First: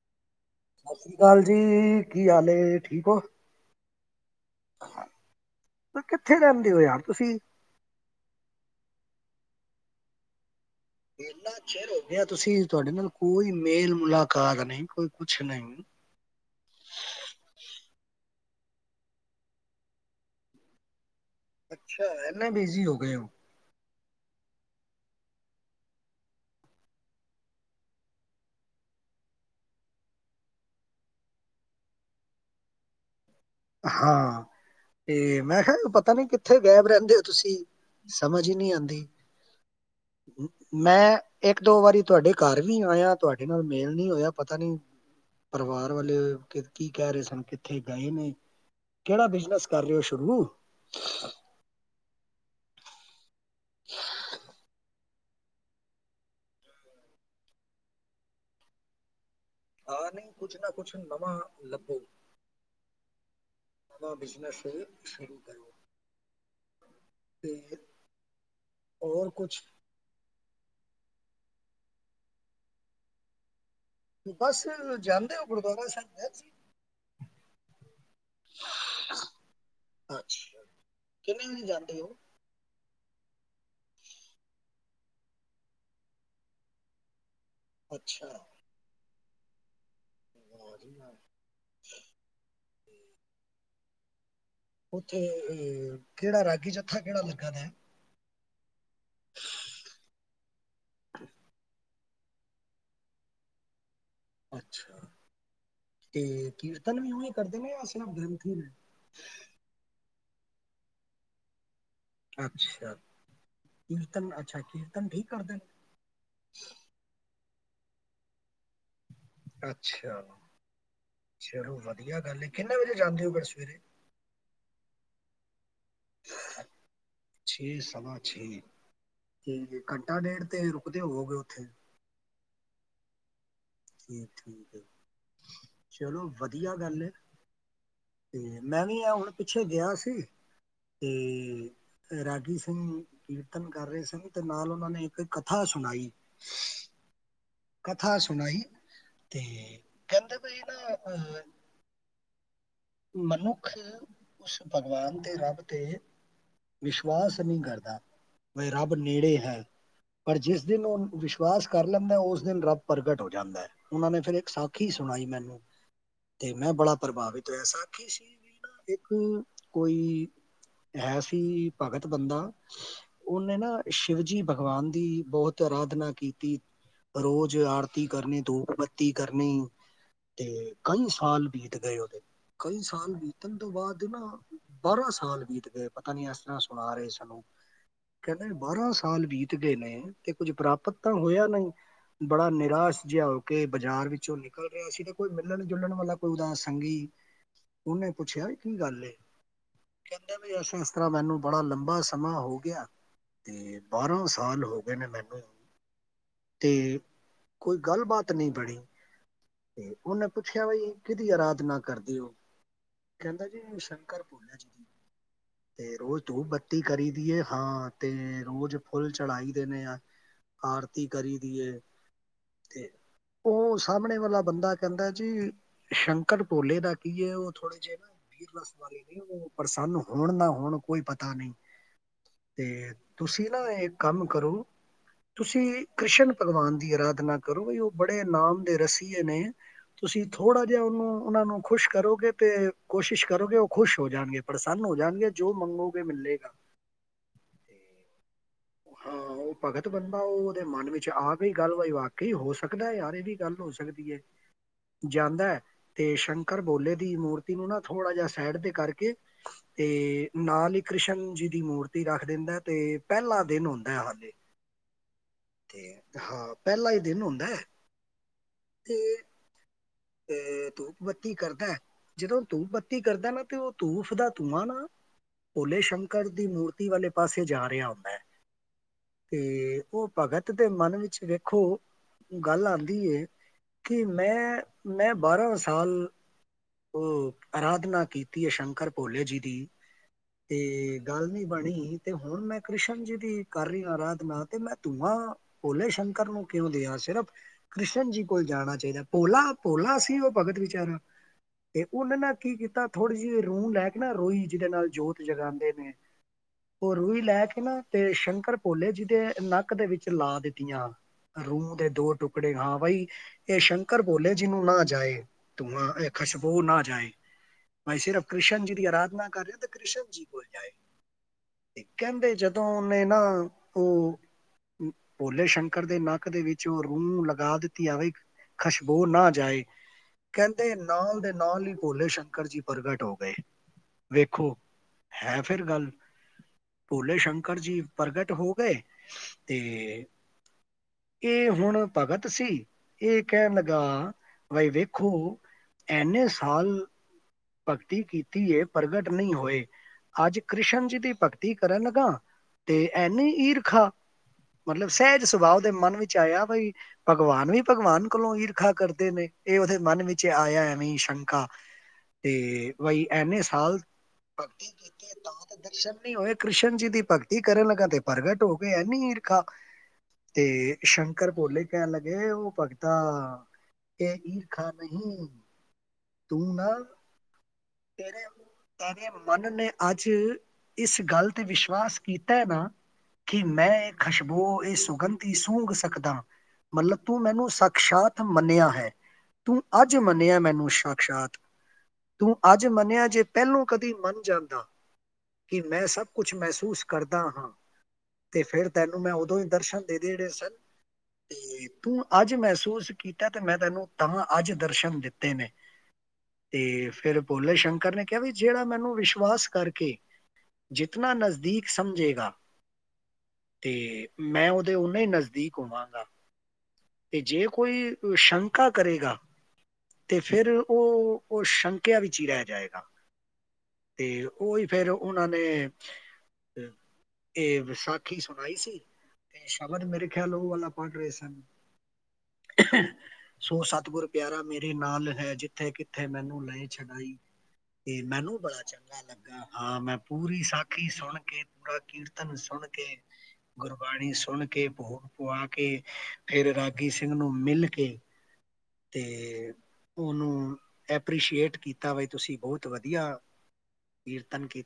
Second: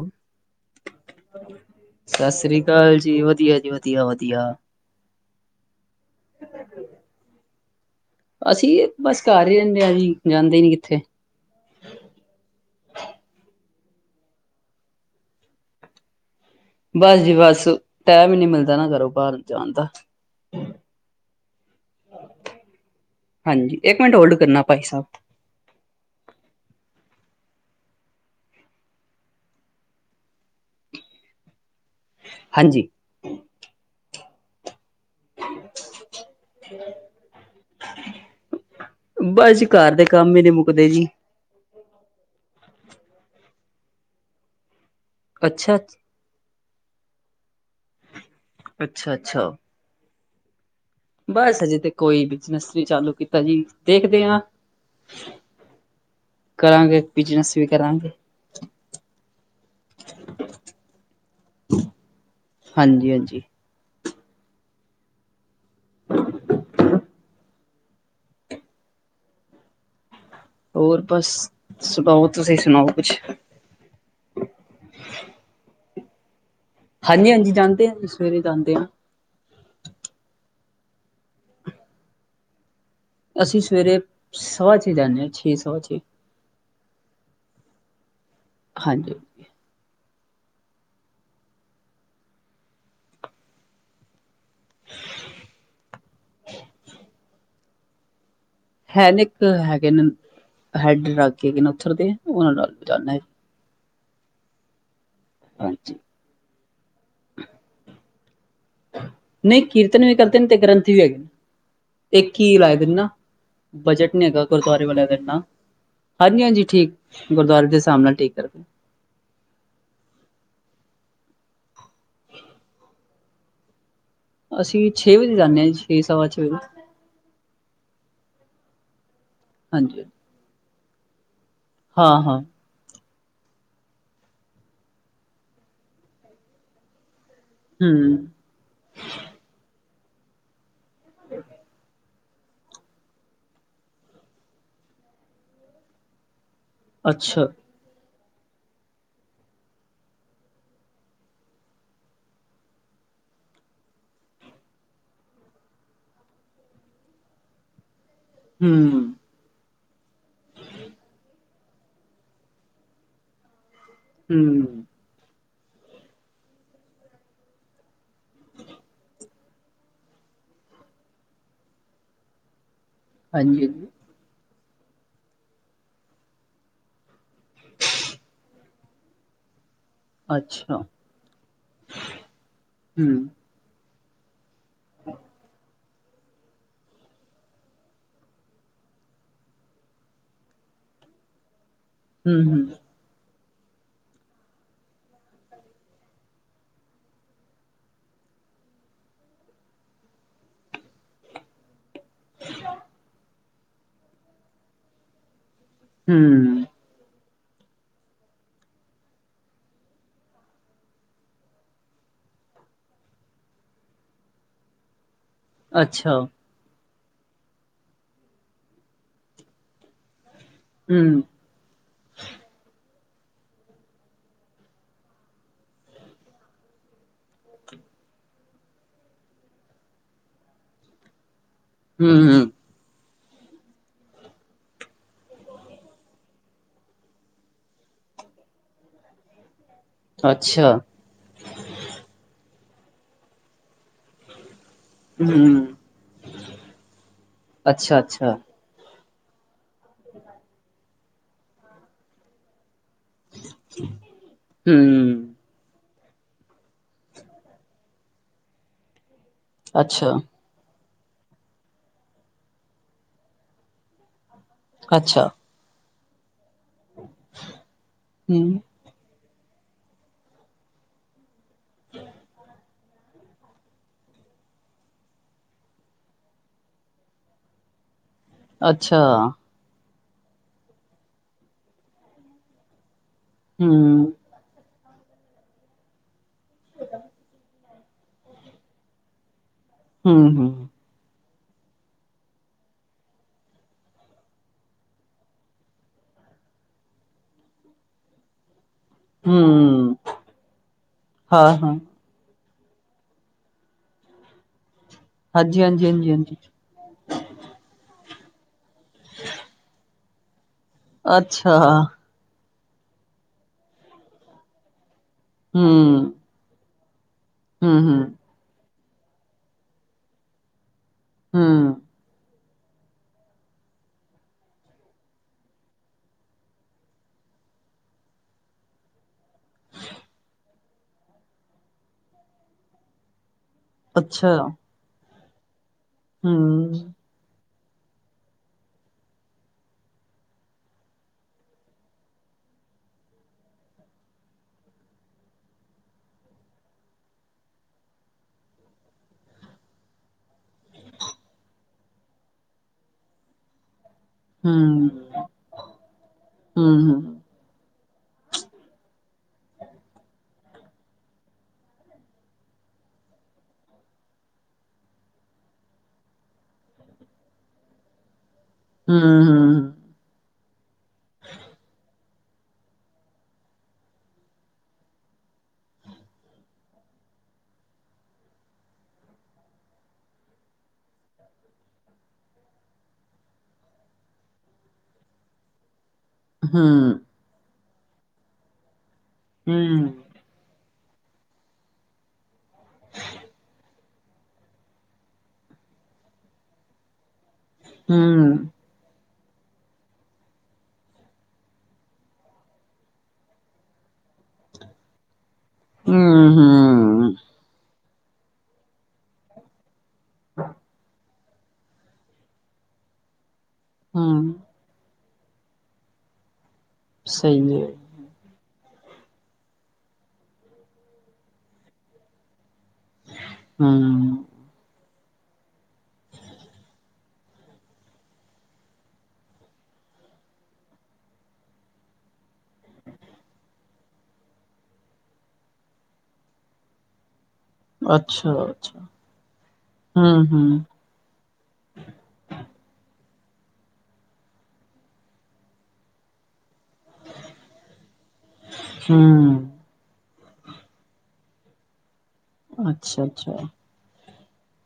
ਹੂੰ, ਸਤਿ ਸ੍ਰੀ ਅਕਾਲ ਜੀ ਕੀ ਹਾਲ ਸ੍ਰੀ ਅਕਾਲ ਠੀਕ ਜੀ ਹੋ ਵਧੀਆ ਜੀ ਵਧੀਆ ਵਧੀਆ ਕਿੱਥੇ ਜਾਂਦੇ ਹੋ ਯਾਰ ਤੁਸੀਂ ਅਸੀਂ ਬਸ ਘਰ ਹੀ ਰਹਿੰਦੇ ਆ ਵੀ ਜਾਂਦੇ ਨੀ ਕਿੱਥੇ ਤੁਸੀਂ ਤੁਹਾਡੇ ਨਾਲ ਕੋਈ ਮੇਲ ਮੁਲਾਕਾਤ ਨੀ ਕੋਈ ਕੁਛ ਨਹੀਂ ਬਸ ਜੀ ਬਸ ਟਾਇਮ ਹੀ ਨਹੀਂ ਮਿਲਦਾ ਨਾ ਕਰੋ ਬਾਹਰ ਜਾਣ ਦਾ ਅੱਛਾ ਇਨਾ ਬਿਜ਼ੀ ਹੋ ਗਈ ਹੋ। ਹਾਂਜੀ ਇੱਕ ਮਿੰਟ ਹੋਲਡ ਕਰਨਾ ਭਾਈ ਸਾਹਿਬ ਹਾਂਜੀ, ਹਾਂ, ਤੇ ਮੈਂ ਕਿਹਾ ਪਤਾ ਨੀ ਕਿੱਥੇ ਗਾਇਬ ਰਹਿੰਦੇ ਹੋ ਤੁਸੀਂ ਸਮਝ ਹੀ ਨਹੀਂੀ ਆਦੀ ਬਸ ਜੀ ਘਰ ਦੇ ਕੰਮ ਹੀ ਨੀ ਮੁੱਕਦੇ ਜੀ ਮੈਂ ਇੱਕ ਦੋ ਵਾਰੀ ਤੁਹਾਡੇ ਘਰ ਵੀ ਆਇਆ ਤੁਹਾਡੇ ਨਾਲ ਮੇਲ ਨੀ ਹੋਇਆ ਪਤਾ ਨੀ, ਅੱਛਾ ਪਰਿਵਾਰ ਵਾਲੇ, ਕੀ ਕਹਿ ਰਹੇ ਸਨ ਕਿੱਥੇ ਗਏ ਨੇ ਅੱਛਾ ਕਿਹੜਾ ਅੱਛਾ ਬਿਜਨਸ ਕਰ ਰਹੇ ਹੋ, ਸ਼ੁਰੂ ਬਸ ਅਜੇ ਤੇ ਕੋਈ ਵੀ ਨਸਰੀ ਚਾਲੂ ਕੀਤੀ ਤਾ ਜੀ ਦੇਖਦੇ ਹਾਂ ਕਰਾਂਗੇ ਬਿਜਨਸ ਵੀ ਕਰਾਂਗੇ ਹਾਂ ਨਹੀਂ ਕੁਛ ਨਾ ਕੁਛ ਨਵਾਂ ਲੱਭੋ ਹਾਂਜੀ ਹਾਂਜੀ ਮਵਾਂ ਬਿਜਨੈਸ ਸ਼ੁਰੂ ਕਰ ਅਤੇ ਹੋਰ ਕੁਛ ਹੋਰ ਬਸ ਸੁਣਾਓ ਤੁਸੀਂ ਸੁਣਾਓ ਕੁਛ ਬਸ ਜਾਂਦੇ ਹੋ ਗੁਰਦੁਆਰਾ ਸਾਹਿਬ [inaudible] ਹਾਂਜੀ ਹਾਂਜੀ ਜਾਂਦੇ ਹ ਸਵੇਰੇ ਜਾਂਦੇ ਆ ਅੱਛਾ ਕਿੰਨੇ ਵਜੇ ਜਾਂਦੇ ਉਹ ਅਸੀਂ ਸਵੇਰੇ ਸਵਾ ਛੇ ਜਾਂਦੇ ਹਾਂ ਸਵਾ ਛੇ ਚ ਅੱਛਾ [inaudible] ਆ ਉੱਥੇ ਅਹ ਕਿਹੜਾ ਰਾਗੀ ਜੱਥਾ ਕਿਹੜਾ ਲੱਗਾ ਦਾ ਹੈ ਹੈਨ ਇੱਕ ਹੈਗੇ ਨੇ ਹੈਡ ਰਾਗੀ ਕੇਗੇ ਨੇ ਉੱਥਰਦੇ ਆ ਉਹਨਾਂ ਨਾਲ ਜਾਂਦਾ ਜੀ ਅੱਛਾ ਹਾਂਜੀ ਤੇ ਕੀਰਤਨ ਵੀ ਕਰਦੇ ਨੇ ਸਿਰਫ ਗ੍ਰੰਥ ਨਹੀਂ ਕੀਰਤਨ ਵੀ ਕਕਦਾ ਤੇ ਗ੍ਰੰਥ ਹੈਗੇ ਇੱਕ ਹੀ ਲਾਏ ਦੇ ਅੱਛਾ ਨਾ ਬਜਟ ਨ ਕੀਰਤਨ ਹੈਗਾ ਅੱਛਾ ਗੁਰਦੁਆਰੇ ਵਾਲਿਆਂ ਕੀਰਤਨ ਠੀਕ ਦਿੰਦਾ ਕਰਦੇ ਨੇ ਹਾਂਜੀ ਹਾਂਜੀ ਠੀਕ ਗੁਰਦੁਆਰੇ ਦੇ ਹਿਸਾਬ ਨਾਲ ਠੀਕ ਕਰਕੇ ਅੱਛਾ ਚਲੋ ਵਧੀਆ ਗੱਲ ਕਿੰਨੇ ਵਜੇ ਜਾਂਦੇ ਹੋ ਫੇਰ ਸਵੇਰੇ ਅਸੀਂ ਛੇ ਵਜੇ ਜਾਂਦੇ ਹਾਂ ਜੀ ਇਹ ਸਵਾ ਚ ਛੇ ਸਵਾ ਛੇ ਠੀਕ ਹਾਂਜੀ ਘੰਟਾ ਡੇਢ ਤੇ ਰੁ ਉਹਦੇ ਹੋ ਗਏ ਉੱਥੇ ਹਾਂ ਹਾਂ ਠੀਕ ਠੀਕ ਹੈ ਚਲੋ ਵਧੀਆ ਗੱਲ ਹੈ ਹਮ ਤੇ ਮੈਂ ਵੀ ਆ ਹੁਣ ਪਿੱਛੇ ਗਿਆ ਸੀ ਤੇ ਰਾਗੀ ਸਿੰਘ ਕੀਰਤਨ ਕਰ ਰਹੇ ਸੀ ਤੇ ਨਾਲ ਉਹਨਾਂ ਨੇ ਇੱਕ ਕਥਾ ਸੁਣਾਈ ਅੱਛਾ ਕਥਾ ਸੁਣਾਈ ਤੇ ਕਹਿੰਦੇ ਬਾਈ ਨਾਹ। ਮਨੁੱਖ ਉਸ ਭਗਵਾਨ ਤੇ ਰੱਬ ਤੇ ਵਿਸ਼ਵਾਸ ਨਹੀਂ ਕਰਦਾ। ਵੇ ਰੱਬ ਹਮ ਨੇੜੇ ਹੈ ਪਰ ਜਿਸ ਦਿਨ ਉਹ ਵਿਸ਼ਵਾਸ ਕਰ ਲੈਂਦਾ ਉਸ ਦਿਨ ਰੱਬ ਪ੍ਰਗਟ ਹੋ ਜਾਂਦਾ ਹੈ। ਉਹਨਾਂ ਨੇ ਫੇਰ ਇੱਕ ਹਮ ਸਾਖੀ ਸੁਣਾਈ ਮੈਨੂੰ ਤੇ ਮੈਂ ਬੜਾ ਪ੍ਰਭਾਵਿਤ ਐਸਾ ਕੀ ਸੀ ਵੀ ਨਾ ਇੱਕ ਕੋਈ ਹੈ ਸੀ ਭਗਤ ਬੰਦਾ। ਉਹਨੇ ਹਾਂਜੀ ਨਾ ਸ਼ਿਵਜੀ ਭਗਵਾਨ ਦੀ ਬਹੁਤ ਅਰਾਧਨਾ ਕੀਤੀ ਰੋਜ਼ ਆਰਤੀ ਕਰਨੀ ਧੂਪ ਬੱਤੀ ਕਰਨੀ ਤੇ ਅੱਛਾ ਕਈ ਸਾਲ ਬੀਤ ਗਏ ਉਹਦੇ ਕਈ ਸਾਲ ਹਮ ਬੀਤਣ ਤੋਂ ਬਾਅਦ ਜਨਾਂ ਬਾਰਾਂ ਸਾਲ ਬੀਤ ਗਏ ਪਤਾ ਨੀ ਇਸ ਤਰ੍ਹਾਂ ਸੁਣਾ ਰਹੇ ਸਾਨੂੰ ਕਹਿੰਦੇ ਬਾਰਾਂ ਸਾਲ ਬੀਤ ਗਏ ਨੇ ਤੇ ਕੁੱਝ ਪ੍ਰਾਪਤ ਤਾਂ ਹੋਇਆ ਨਹੀਂ। ਬੜਾ ਹਮ ਹਮ ਨਿਰਾਸ਼ ਜਿਹਾ ਉਹ ਕਿ ਬਾਜ਼ਾਰ ਵਿੱਚੋਂ ਨਿਕਲ ਰਿਹਾ ਸੀ ਤਾਂ ਕੋਈ ਮਿਲਣ ਜੁਲਣ ਵਾਲਾ ਕੋਈ ਉਹਦਾ ਸੰਗੀ ਉਹਨੇ ਪੁੱਛਿਆ ਕੀ ਗੱਲ ਕਹਿੰਦੇ ਵੀ ਅਸਾ ਇਸ ਤਰ੍ਹਾਂ ਮੈਨੂੰ ਬੜਾ ਲੰਬਾ ਸਮਾ ਸਮਾਂ ਹੋ ਗਿਆ ਤੇ ਬਾਰਾਂ ਸਾਲ ਹੋ ਗਏ ਨੇ ਮੈਨੂੰ ਹਮ ਤੇ ਕੋਈ ਗੱਲ ਬਾਾਤ ਨਹੀਂ ਬਣੀ ਤੇ ਉਹਨੇ ਪੁੱਛਿਆ ਬਈ ਕਿਹਦੀ ਅਰਾਧਨਾ ਕਰਦੇ ਹੋ? ਕਹਿੰਦਾ ਜੀ ਸ਼ੰਕਰ ਭੋਲਿਆ ਜੀ ਦੀ ਤੇ ਅੱਛਾ ਰੋਜ਼ ਤੂੰ ਬੱਤੀ ਕਰੀ ਦੀਏ ਹਾਂ ਤੇ ਰੋਜ਼ ਫੁੱਲ ਚੜਾਈ ਦੇ ਆ ਆਰਤੀ ਹਮ ਕਰੀ ਦੀਏ ਤੇ ਉਹ ਸਾਹਮਣੇ ਵਾਲਾ ਬੰਦਾ ਕਹਿੰਦਾ ਜੀ ਸ਼ੰਕਰ ਭੋਲੇ ਦਾ ਕੀ ਹੈ ਉਹ ਥੋੜੇ ਜਿਹੇ ਨਾ ਵੀਰ ਉਹ ਪ੍ਰਸੰਨ ਹੋਣ ਨਾ ਹੋਣ ਕੋਈ ਪਤਾ ਨਹੀਂ ਹਮ ਹਮ ਤੇ ਤੁਸੀਂ ਨਾ ਇਹ ਕੰਮ ਕਰੋ ਤੁਸੀਂ ਕ੍ਰਿਸ਼ਨ ਭਗਵਾਨ ਦੀ ਅਰਾਧਨਾ ਕਰੋ ਬਈ ਉਹ ਬੜੇ ਨਾਮ ਦੇ ਰਸੀਏ ਨੇ ਤੁਸੀਂ ਥੋੜਾ ਅੱਛਾ ਜਿਹਾ ਉਹਨੂੰ ਉਹਨਾਂ ਨੂੰ ਖੁਸ਼ ਕਰੋਗੇ ਤੇ ਕੋਸ਼ਿਸ਼ ਕਰੋਗੇ ਉਹ ਖੁਸ਼ ਹੋ ਜਾਣਗੇ ਪ੍ਰਸੰਨ ਹੋ ਜਾਣਗੇ ਜੋ ਹੂੰ, ਮੰਗੋਗੇ ਮਿਲਲੇਗਾ। ਅੱਛਾ-ਅੱਛਾ, ਹਾਂ ਉਹ ਭਗਤ ਬੰਦਾ ਉਹ ਉਹਦੇ ਮਨ ਵਿੱਚ ਆ ਗਈ ਗੱਲ ਬਾਈ ਵਾਕਈ ਹੋ ਸਕਦਾ। ਸਕਦਾ ਯਾਰ ਇਹ ਵੀ ਗੱਲ ਹੋ ਸਕਦੀ ਹੈ ਹੂੰ, ਜਾਂਦਾ। ਅਤੇ ਸ਼ੰਕਰ ਬੋਲੇ ਦੀ ਮੂਰਤੀ ਨੂੰ ਨਾ ਥੋੜ੍ਹਾ ਜਿਹਾ ਸਾਈਡ 'ਤੇ ਕਰਕੇ ਤੇ ਅੱਛਾ। ਨਾਲ ਇੱਕ- ਕ੍ਰਿਸ਼ਨ ਜੀ ਦੀ ਮੂਰਤੀ ਰੱਖ ਦਿੰਦਾ ਤੇ ਪਹਿਲਾ ਦਿਨ ਹੁੰਦਾ ਹਾਲੇ ਅੱਛਾ, ਹਾਂ, ਪਹਿਲਾ ਹੀ ਦਿਨ ਹੁੰਦਾ ਹੈ ਹੂੰ, ਤੇ, ਅਹ ਧੂਪ ਬੱਤੀ ਕਰਦਾ ਜਦੋਂ ਧੂਪ ਬੱਤੀ ਕਰਦਾ ਨਾ ਤੇ ਉਹ ਧੂਫ਼ ਦਾ ਧੂੰਆਂ ਨਾ ਭੋਲੇ ਸ਼ੰਕਰ ਦੀ ਮੂਰਤੀ ਵਾਲੇ ਪਾਸੇ ਜਾ ਰਿਹਾ ਹੁੰਦਾ ਹੈ। ਅੱਛਾ, ਤੇ ਉਹ ਭਗਤ ਦੇ ਮਨ ਵਿੱਚ ਵੇਖੋ ਗੱਲ ਆਂਦੀ ਐ, ਹੂੰ, ਕਿ ਮੈਂ- ਮੈਂ ਬਾਰ੍ਹਾਂ ਸਾਲ ਹੂੰ, ਅਰਾਧਨਾ ਕੀਤੀ ਹੈ ਸ਼ੰਕਰ ਭੋਲੇ ਜੀ ਦੀ, ਹੂੰ-ਹੂੰ। ਤੇ ਗੱਲ ਬਣੀ ਤੇ ਹੁਣ ਮੈਂ ਕ੍ਰਿਸ਼ਨ ਜੀ ਦੀ ਕਰ ਰਹੀ ਹਾਂ ਆਰਾਧਨਾ ਤੇ ਮੈਂ ਤੂੰਵਾਂ ਪੋਲੇ ਸ਼ੰਕਰ ਨੂੰ ਕਿਉਂ ਦਿਆਂ ਸਿਰਫ ਕ੍ਰਿਸ਼ਨ ਜੀ ਕੋਲ ਜਾਣਾ। ਚਾਹੀਦਾ ਭੋਲਾ ਹੂੰ, ਭੋਲਾ ਸੀ ਉਹ ਭਗਤ ਵਿਚਾਰਾ ਹਾਂ-ਹਾਂ, ਤੇ ਉਹਨਾਂ ਨਾ ਕੀ ਕੀਤਾ ਥੋੜ੍ਹੀ ਜਿਹੀ ਰੂਹ ਲੈ ਕੇ ਨਾ ਰੋਈ ਜਿਹਦੇ ਨਾਲ ਜੋਤ ਜਗਾਦੇ ਹਾਂਜੀ-ਹਾਂਜੀ, ਨੇ ਹਾਂਜੀ-ਹਾਂਜੀ। ਓ ਰੂਈ ਲੈ ਕੇ ਨਾ ਤੇ ਸ਼ੰਕਰ ਭੋਲੇ ਜੀ ਦੇ ਨੱਕ ਦੇ ਵਿੱਚ ਚ ਲਾ ਦਿੱ ਤੀਆਂ ਅੱਛਾ, ਰੂੰਹ ਦੇ ਦੋ ਟੁਕ ੜ ਹਾਂ ਬਾਈ ਇਹ ਸ਼ੰਕਰ ਭੋਲੇ ਜਿਹਨੂੰ ਨਾ ਜਾਏ, ਧੂਆ ਹੂੰ, ਇਹ ਖੁਸ਼ਬੂ ਨਾ ਜਾਏ। ਬਾਈ ਹੂੰ-ਹੂੰ, ਸਿਰਫ ਕ੍ਰਿਸ਼ਨ ਜੀ ਅਰਾਧਨਾ ਕਰ ਰਿਹਾ ਤਾਂ ਕ੍ਰਿਸ਼ਨ ਜੀ ਕੋਲ ਜਾਏ। ਹੂੰ। ਇੱਕ ਕਹਿੰਦੇ ਜਦੋਂ ਜਦੋਂ ਉਹਨੇ ਨਾ ਉਹ ਭੋਲੇ ਸ਼ੰਕਰ ਦੇ ਨੱਕ ਦੇ ਵਿੱਚ ਉਹ ਰੂੰਹ ਲਗਾ ਦਿੱਤੀ ਆਵੇ ਖੁਸ਼ਬੋਹ ਨਾ ਜਾਏ ਕਹਿੰਦੇ ਨਾਲ ਦੇ ਨਾਲ ਹੀ ਭੋਲੇ ਸ਼ੰਕਰ ਜੀ ਪ੍ਰਗਟ ਹੋ ਗਏ। ਅੱਛਾ, ਹੈਂ ਫ਼ਿਰ ਗੱਲ। ਹਮ। ਭੋਲੇ ਸ਼ੰਕਰ ਜੀ ਪ੍ਰਗਟ ਹੋ ਗਏ ਤੇ ਇਹ ਹੁਣ ਭਗਤ ਸੀ, ਇਹ ਕਹਿਣ ਲੱਗਾ ਬਾਈ ਵੇਖੋ ਇੰਨੇ ਸਾਲ ਭਗਤੀ ਕੀਤੀ ਏ ਪ੍ਰਗਟ ਨਹੀਂ ਹੋਏ, ਅੱਜ ਕ੍ਰਿਸ਼ਨ ਜੀ ਦੀ ਭਗਤੀ ਕਰਨ ਲੱਗਾ ਤੇ ਐਨੀ ਈਰਖਾ ਮਤਲਬ ਹੂੰ, ਸਹਿਜ ਸੁਭਾਅ ਉਹਦੇ ਮਨ ਵਿੱਚ ਆਇਆ, ਬਈ ਹੂੰ-ਹੂੰ। ਭਗਵਾਨ ਵੀ ਭਗਵਾਨ ਕੋਲੋਂ ਈਰਖਾ ਕਰਦੇ ਨੇ। ਇਹ ਉਹਦੇ ਮਨ ਵਿੱਚ ਆਇਆ ਐਵੇਂ ਸ਼ੰਕਾ। ਤੇ ਬਾਈ ਇਨੇ ਸਾਲ ਭਗਤੀ ਕੀਤੀ ਤਾਂ ਦਰਸ਼ਨ ਨਹੀਂ ਹੋਏ, ਕ੍ਰਿਸ਼ਨ ਜੀ ਦੀ ਭਗਤੀ ਕਰਨ ਲੱਗਾ ਤੇ ਪ੍ਰਗਟ। ਤੇ ਹੋ ਗਿਆ ਏਨੀਂ ਹੂੰ, ਈਰਖਾ। ਹੂੰ, ਤੇ ਸ਼ੰਕਰ ਭੋਲੇ ਕਹਿਣ ਲੱਗੇ, ਉਹ ਭਗਤਾ ਇਹ ਈਰਖਾ ਨਹੀਂ, ਤੂੰ ਨਾ ਤੇਰੇ ਤੇਰੇ ਮਨ ਨੇ ਅੱਜ ਇਸ ਗੱਲ ਤੇ ਵਿਸ਼ਵਾਸ ਕੀਤਾ ਹੈ ਨਾ, ਕਿ ਮੈਂ ਇਹ ਖੁਸ਼ਬੋ ਇਹ ਸੁਗੰਧੀ ਸੂੰਘ ਸਕ ਮਤਲਬ ਹੂੰ, ਤੂੰ ਮੈਨੂੰ ਸ ਅਕਸ਼ਾਤ ਮੰਨਿਆ ਹੈ। ਤੂੰ ਅੱਜ ਮੰਨਿਆ ਮੈਨੂੰ ਸ਼ ਸ਼ਾਂਤ। ਤੂੰ ਅੱਜ ਮੰਨਿਆ, ਜੇ ਪਹਿਲੋਂ ਕਦੀ ਮੰਨ ਜਾਂਦਾ ਕਿ ਮੈਂ ਸਭ ਕੁਛ ਮਹਿਸੂਸ ਕਰਦਾ ਹਾਂ। ਹੂੰ, ਤੇ ਫ਼ਿਰ ਤੈਨੂੰ ਮੈਂ ਉ ਤੇ ਦਰਸ਼ਨ ਦੇ ਦੇ ਜਿਹੜੇ ਸਨ ਤੇ ਤੂੰ ਅੱਜ ਮਹਿਸੂਸ ਕੀਤਾ, ਤੇ ਮੈਂ ਤੈਨੂੰ ਤਾਂ ਅੱਜ ਦਰਸ਼ਨ ਦਿੱਤੇ ਨੇ। ਹੂੰ, ਤੇ ਹੂੰ। ਫ਼ਿਰ ਭੋਲੇੋ ਸ਼ੰਕਰ ਨੇ ਕਿਹਾ ਵੀ ਜਿਹੜਾ ਮੈਨੂੰ ਵਿਸ਼ਵਾਸ ਕਰਕੇ ਜਿਤਨਾ ਨਜ਼ਦੀਕ। ਦੀਕ ਸਮਝੇਗਾ। ਤੇ ਹੂੰ, ਮੈਂ ਉਹਦੇ ਉਹਨਾਂ ਹੀ ਨਜ਼ ਨਜ਼ਦੀਕ ਹੋਵਾਂਗਾ। ਤੇ ਜੇ ਸਹੀ ਏ, ਕੋਈ ਸ਼ੰਕ ਪੱਕਾ ਕਰੇਗਾ ਤੇ ਫਿਰ ਉਹ ਉਹ ਸ਼ੰਕਿਆ ਵਿੱਚ ਹੀ ਰਹਿ ਜਾਏਗਾ। ਤੇ ਹੂੰ, ਉਹੀ ਫੇਰ। ਉਹਨਾਂ ਨੇ ਇਹ ਵੀ ਸਾਖੀ ਸੁਣਾਈ ਸੀ, ਤੇ ਸ਼ਬਦ ਮੇਰੇ ਖਿਆਲ ਨਾਲ ਉਹ ਵਾਲਾ ਪੜ੍ਹ ਰਹੇ ਸਨ। ਸੋ ਸਤਿਗੁਰ ਪਿਆਰਾ ਮੇਰੇ ਨਾਲ ਹੈ, ਜਿੱਥੇ ਕਿੱਥੇ ਮੈਨੂੰ ਲਏ ਛਗਾਈ। ਤੇ ਮੈਨੂੰ ਬੜਾ ਅੱਛਾ-ਅੱਛਾ, ਚੰਗਾ ਲੱਗਾ ਹਾਂ, ਮੈਂ ਪੂਰੀ ਹੂੰ-ਹੂੰ। ਸਾਖੀ ਸੁਣ ਕੇ, ਪੂਰਾ ਕੀਰਤਨ ਸੁਣ ਕੇ ਗੁਰਬਾਣੀ ਸੁਣ ਕੇ, ਭੋਗ ਪੁਆ ਕੇ, ਫ਼ਿਰ ਰਾ ਬਈ ਸਿੰਘ ਨੂੰ ਮਿਲ ਕੇ ਹੂੰ, ਤੇ ਉਹਨੂੰ ਐਪ੍ਰਰੀਸ਼ੀਏਟ ਕੀਤਾ ਵੀ। ਅੱਛਾ ਅੱਛਾ। ਕੀਰਤਨ ਕੀ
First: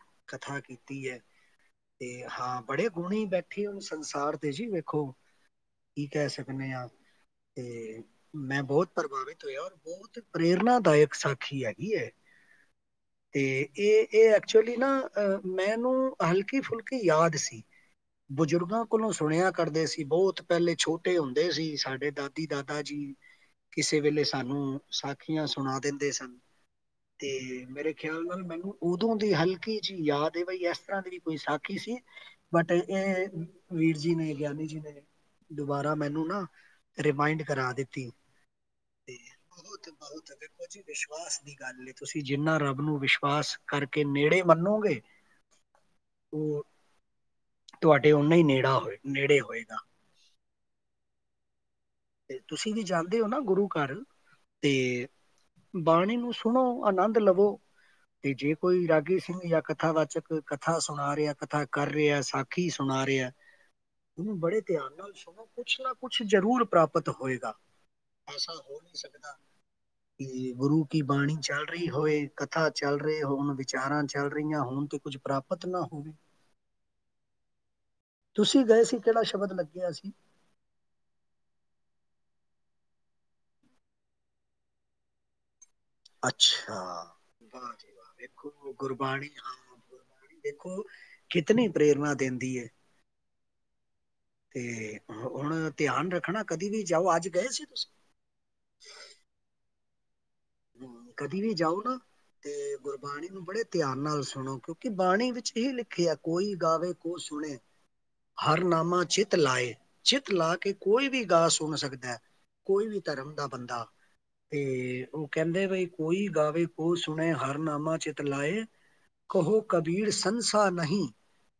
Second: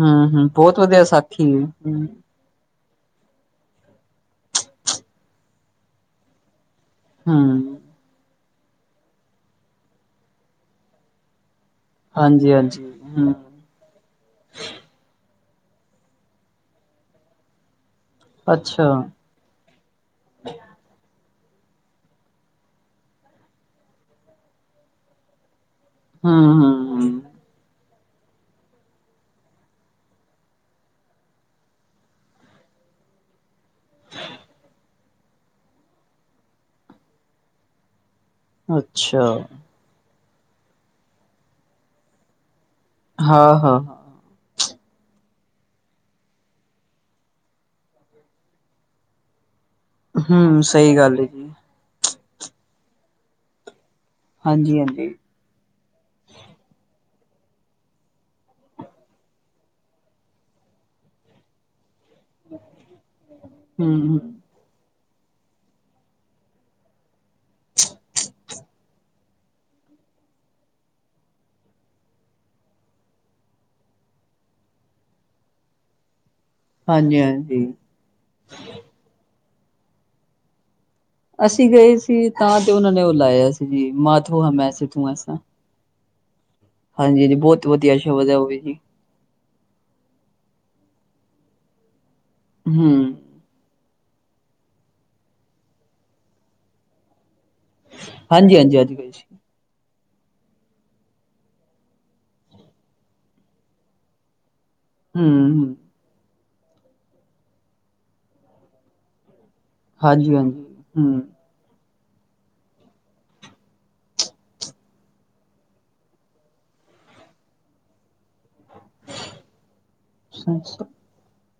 ਹੂੰ-ਹੂੰ ਬਹੁਤ ਵਧੀਆ ਸਾਥੀ ਐ, ਤੇ ਹਾਂ ਬੜੇ ਗੁਣੇ ਬੈਠੀ ਉਹਨੂੰ ਸੰਸਾਰ ਤੇ ਜੀ ਵੇਖੋ ਕੀ ਕਹਿ ਸਕਦੇ। [unintelligible] ਹੂੰ, ਤੇ ਮੈਂ ਬਹੁਤ ਪ੍ਰਭਾਵਿਤ ਹੋਇਆ ਔਰ ਬਹੁਤ ਪ੍ਰੇਰਨਾਦਾਇਕ ਸਾਖੀ ਐ। [unintelligible] ਹਾਂਜੀ-ਹਾਂਜੀ, ਹੂੰ, ਤੇ ਇਹ ਇਹ ਐਕਚੁਅਲੀ ਨਾ ਅਹ ਮੈਨੂੰ ਹਲਕੀ ਫੁਲਕੀ ਯਾਦ ਸੀ। ਬਜ਼ੁਰਗਾਂ ਅੱਛਾ, ਕੋਲੋਂ ਸੁਣਿਆ ਕਰਦੇ ਸੀ ਬਹੁਤ ਪਹਿਲੇ ਛੋਟੇ ਹੁੰਦੇ ਸੀ ਸਾਡੇ ਦਾਦੀ ਦਾਦਾ ਜੀ ਕਿਸੇ ਵੇਲੇ ਸਾਨੂੰ ਸਾਖੀਆਂ ਸੁ ਸੁਣਾ ਦਿੰਦੇ ਸਨ ਹੂੰ-ਹੂੰ, ਤੇ ਮੇਰੇ ਖਿਆਲ ਨਾਲ ਮੈਨੂੰ ਉਦੋਂ ਦੀ ਹਲਕੀ ਜਿਹੀ ਯਾਦ ਬਈ ਇਸ ਤਰ੍ਹਾਂ ਦੀ ਵੀ ਕੋਈ ਸਾਖੀ ਸੀ ਬਟ ਇਹ ਵੀਰ ਜੀ ਨੇ ਗਿਆਨੀ ਜੀ ਨੇ, ਦੁਬਾਰਾ ਮੈਨੂੰ ਨਾ ਰਿਮਾਇੰਡ ਕਰਾ ਦਿੱਤੀ। ਤੇ ਅੱਛਾ ਬਹੁਤ ਬਹੁਤ ਵਿਸ਼ਵਾਸ ਦੀ ਗੱਲ ਤੁਸੀਂ ਜਿੰਨਾ ਰੱਬ ਨੂੰ ਵਿਸ਼ਵਾਸ ਹਾਂ-ਹਾਂ, ਕਰਕੇ ਨੇੜੇ ਮੰਨੋ ਉਹ ਤੁਹਾਡੇ ਓਨਾ ਹੀ ਨੇੜਾ ਹੋਏ ਨੇੜੇ ਹੋਏਗਾ। ਹੂੰ ਸਹੀ ਗੱਲ ਐ। ਤੇ ਤੁਸੀਂ ਵੀ ਜਾਂਦੇ ਹੋ ਨਾ ਗੁਰੂ ਘਰ ਤੇ ਹਾਂਜੀ-ਹਾਂਜੀ। ਬਾਣੀ ਨੂੰ ਸੁਣੋ ਆਨੰਦ ਲੱਭ ਤੇ ਜੇ ਕੋਈ ਰਾਗੀ ਸਿੰਘ ਜਾਂ ਕਥਾ ਵਾਚਕ ਕਥਾ ਸੁਣਾ ਰਿਹਾ ਕਥਾ ਕਰ ਰਿਹਾ ਸਾਖੀ ਸੁਣਾ ਰਿਹਾ ਹੂੰ, ਉਹਨੂੰ ਬੜੇ ਧਿਆਨ ਨਾਲ ਕੁਛ ਨਾ ਕੁਛ ਜਰੂਰ ਪ੍ਰਾਪਤ ਹੋਏਗਾ ਐਸਾ ਹੋ ਨਹੀਂ ਸਕਦਾ। ਕਿ ਗੁਰੂ ਕੀ ਬਾਣੀ ਚੱਲ ਰਹੀ ਹੋਵੇ, ਕਥਾ ਚੱਲ ਰਹੇ ਹੋਣ ਵਿਚਾਰਾਂ ਚੱਲ ਰਹੀਆਂ ਹੋਣ ਤੇ ਕੁੱਝ ਪ੍ਰਾਪਤ ਨਾ ਹੋਵੇ। ਹਾਂਜੀ-ਹਾਂਜੀ ਗਿਆ ਸੀ। ਅਸੀਂ ਗਏ ਸੀ ਤਾਂ ਤੇ ਉਹਨਾਂ ਨੇ ਉਹ ਲਾਇਆ ਸੀ ਜੀ ਮਾਧੋ ਹਮ ਐਸੇ ਤੂੰ ਐਸਾ ਅੱਛਾ ਹਾਂਜੀ-ਹਾਂਜੀ ਬਹੁਤ ਵੇਸੇ ਵਧੀਆ ਸ਼ਬਦ ਹੈ ਉਹ ਵੀ ਵਖੋ ਜੀ, ਗੁਰਬਾਣੀ ਹਾਂ। ਦੇਖੋ ਕਿਤਨੀ ਪ੍ਰੇਰਨਾ ਹੂੰ ਤੇ ਹੁਣ ਧਿਆਨ ਰੱਖਣਾ ਕਦੀ ਵੀ ਜਾਓ ਅੱਜ ਗਏ ਸੀ ਤੁਸੀਂ ਹਾਂਜੀ-ਹਾਂਜੀ ਅੱਜ ਗਏ ਸੀ ਕਦੀ ਵੀ ਜਾਓ ਨਾ ਤੇ ਗੁਰਬਾਣੀ ਨੂੰ ਬੜੇ ਧਿਆਨ ਨਾਲ ਸੁਣੋ ਕਿ ਬਾਣੀ ਵਿੱਚ ਹੀ ਹੂੰ-ਹੂੰ, ਲਿਖਿਆ। ਕੋਈ ਗਾਵੇੈ ਕੋ ਸੁਣੇ ਹਰਨਾਮਾ ਚਿੱਤ ਤ ਲਾਏ ਚਿੱਤ ਲਾ ਕੇ ਹਾਂਜੀ-ਹਾਂਜੀ, ਕੋਈ ਵੀ ਗਾਹ ਸੁਣ ਸਕਦਾ। ਕੋਈ ਵੀ ਧਰਮ ਦਾ ਬੰਦਾ ਤੇ ਉਹ ਕਹਿੰਦੇ ਬਈ ਕੋਈ ਗਾਵੇ ਕੋ ਸੁਣੇ ਹਰਨਾਮਾ ਚਿਤ ਲਾਏ। ਕਹੋ ਕਬੀਰ ਸੰਨਸਾ ਹੂੰ। ਨਹੀਂ।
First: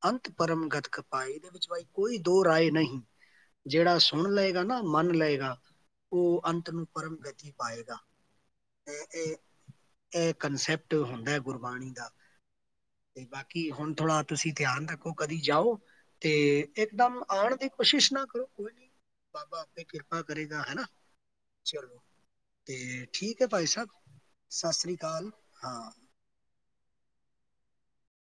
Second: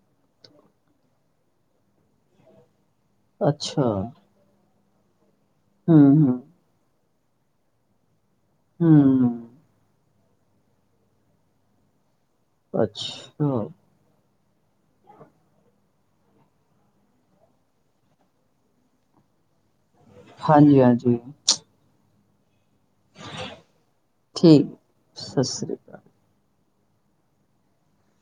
ਅੰਤ ਪਰਮ ਗਤਕਪਾਏ ਇਹਦੇ ਵਿੱਚ ਕੋਈ ਦੋ ਰਾਏ ਨਹੀਂ। ਅੱਛਾ, ਜਿਹੜਾ ਸੁਣ ਲਏਗਾ ਨਾ, ਮੰਨ ਲਏਗਾ। ਹੂੰ-ਹੂੰ, ਉਹ ਅੰਤ ਨੂੰ ਪਰਮ ਗਤੀ ਪਾਏਗਾ। ਹੂੰ, ਇਹ ਇਹ ਇਹ ਕੰਸੈਪਟ ਹੁੰਦਾ ਹੈ ਗੁਰਬਾਣੀ ਦਾ, ਤੇ ਅੱਛਾ, ਬਾਕੀ ਹੁਣ ਥੋੜਾ ਤੁਸੀਂ ਧਿਆਨ ਰੱਖੋ, ਕਦੀ ਜਾਓ ਤੇ ਇਕਦਮ ਆਣ ਦੀ ਕੋਸ਼ਿਸ਼ ਨਾ ਕਰੋ ਕੋਈ ਨੀ ਬਾਬਾ ਕਿਰਪਾ ਕਰੇਗਾ ਹਨਾ ਹਾਂਜੀ-ਹਾਂਜੀ, ਚਲੋ। ਅਤੇ ਠੀਕ ਹੈ ਭਾਈ ਸਾਹਿਬ ਸਤਿ ਠੀਕ, ਸ਼੍ਰੀ ਅਕਾਲ ਸਤਿ ਸ੍ਰੀ ਹਾਂ। ਅਕਾਲ।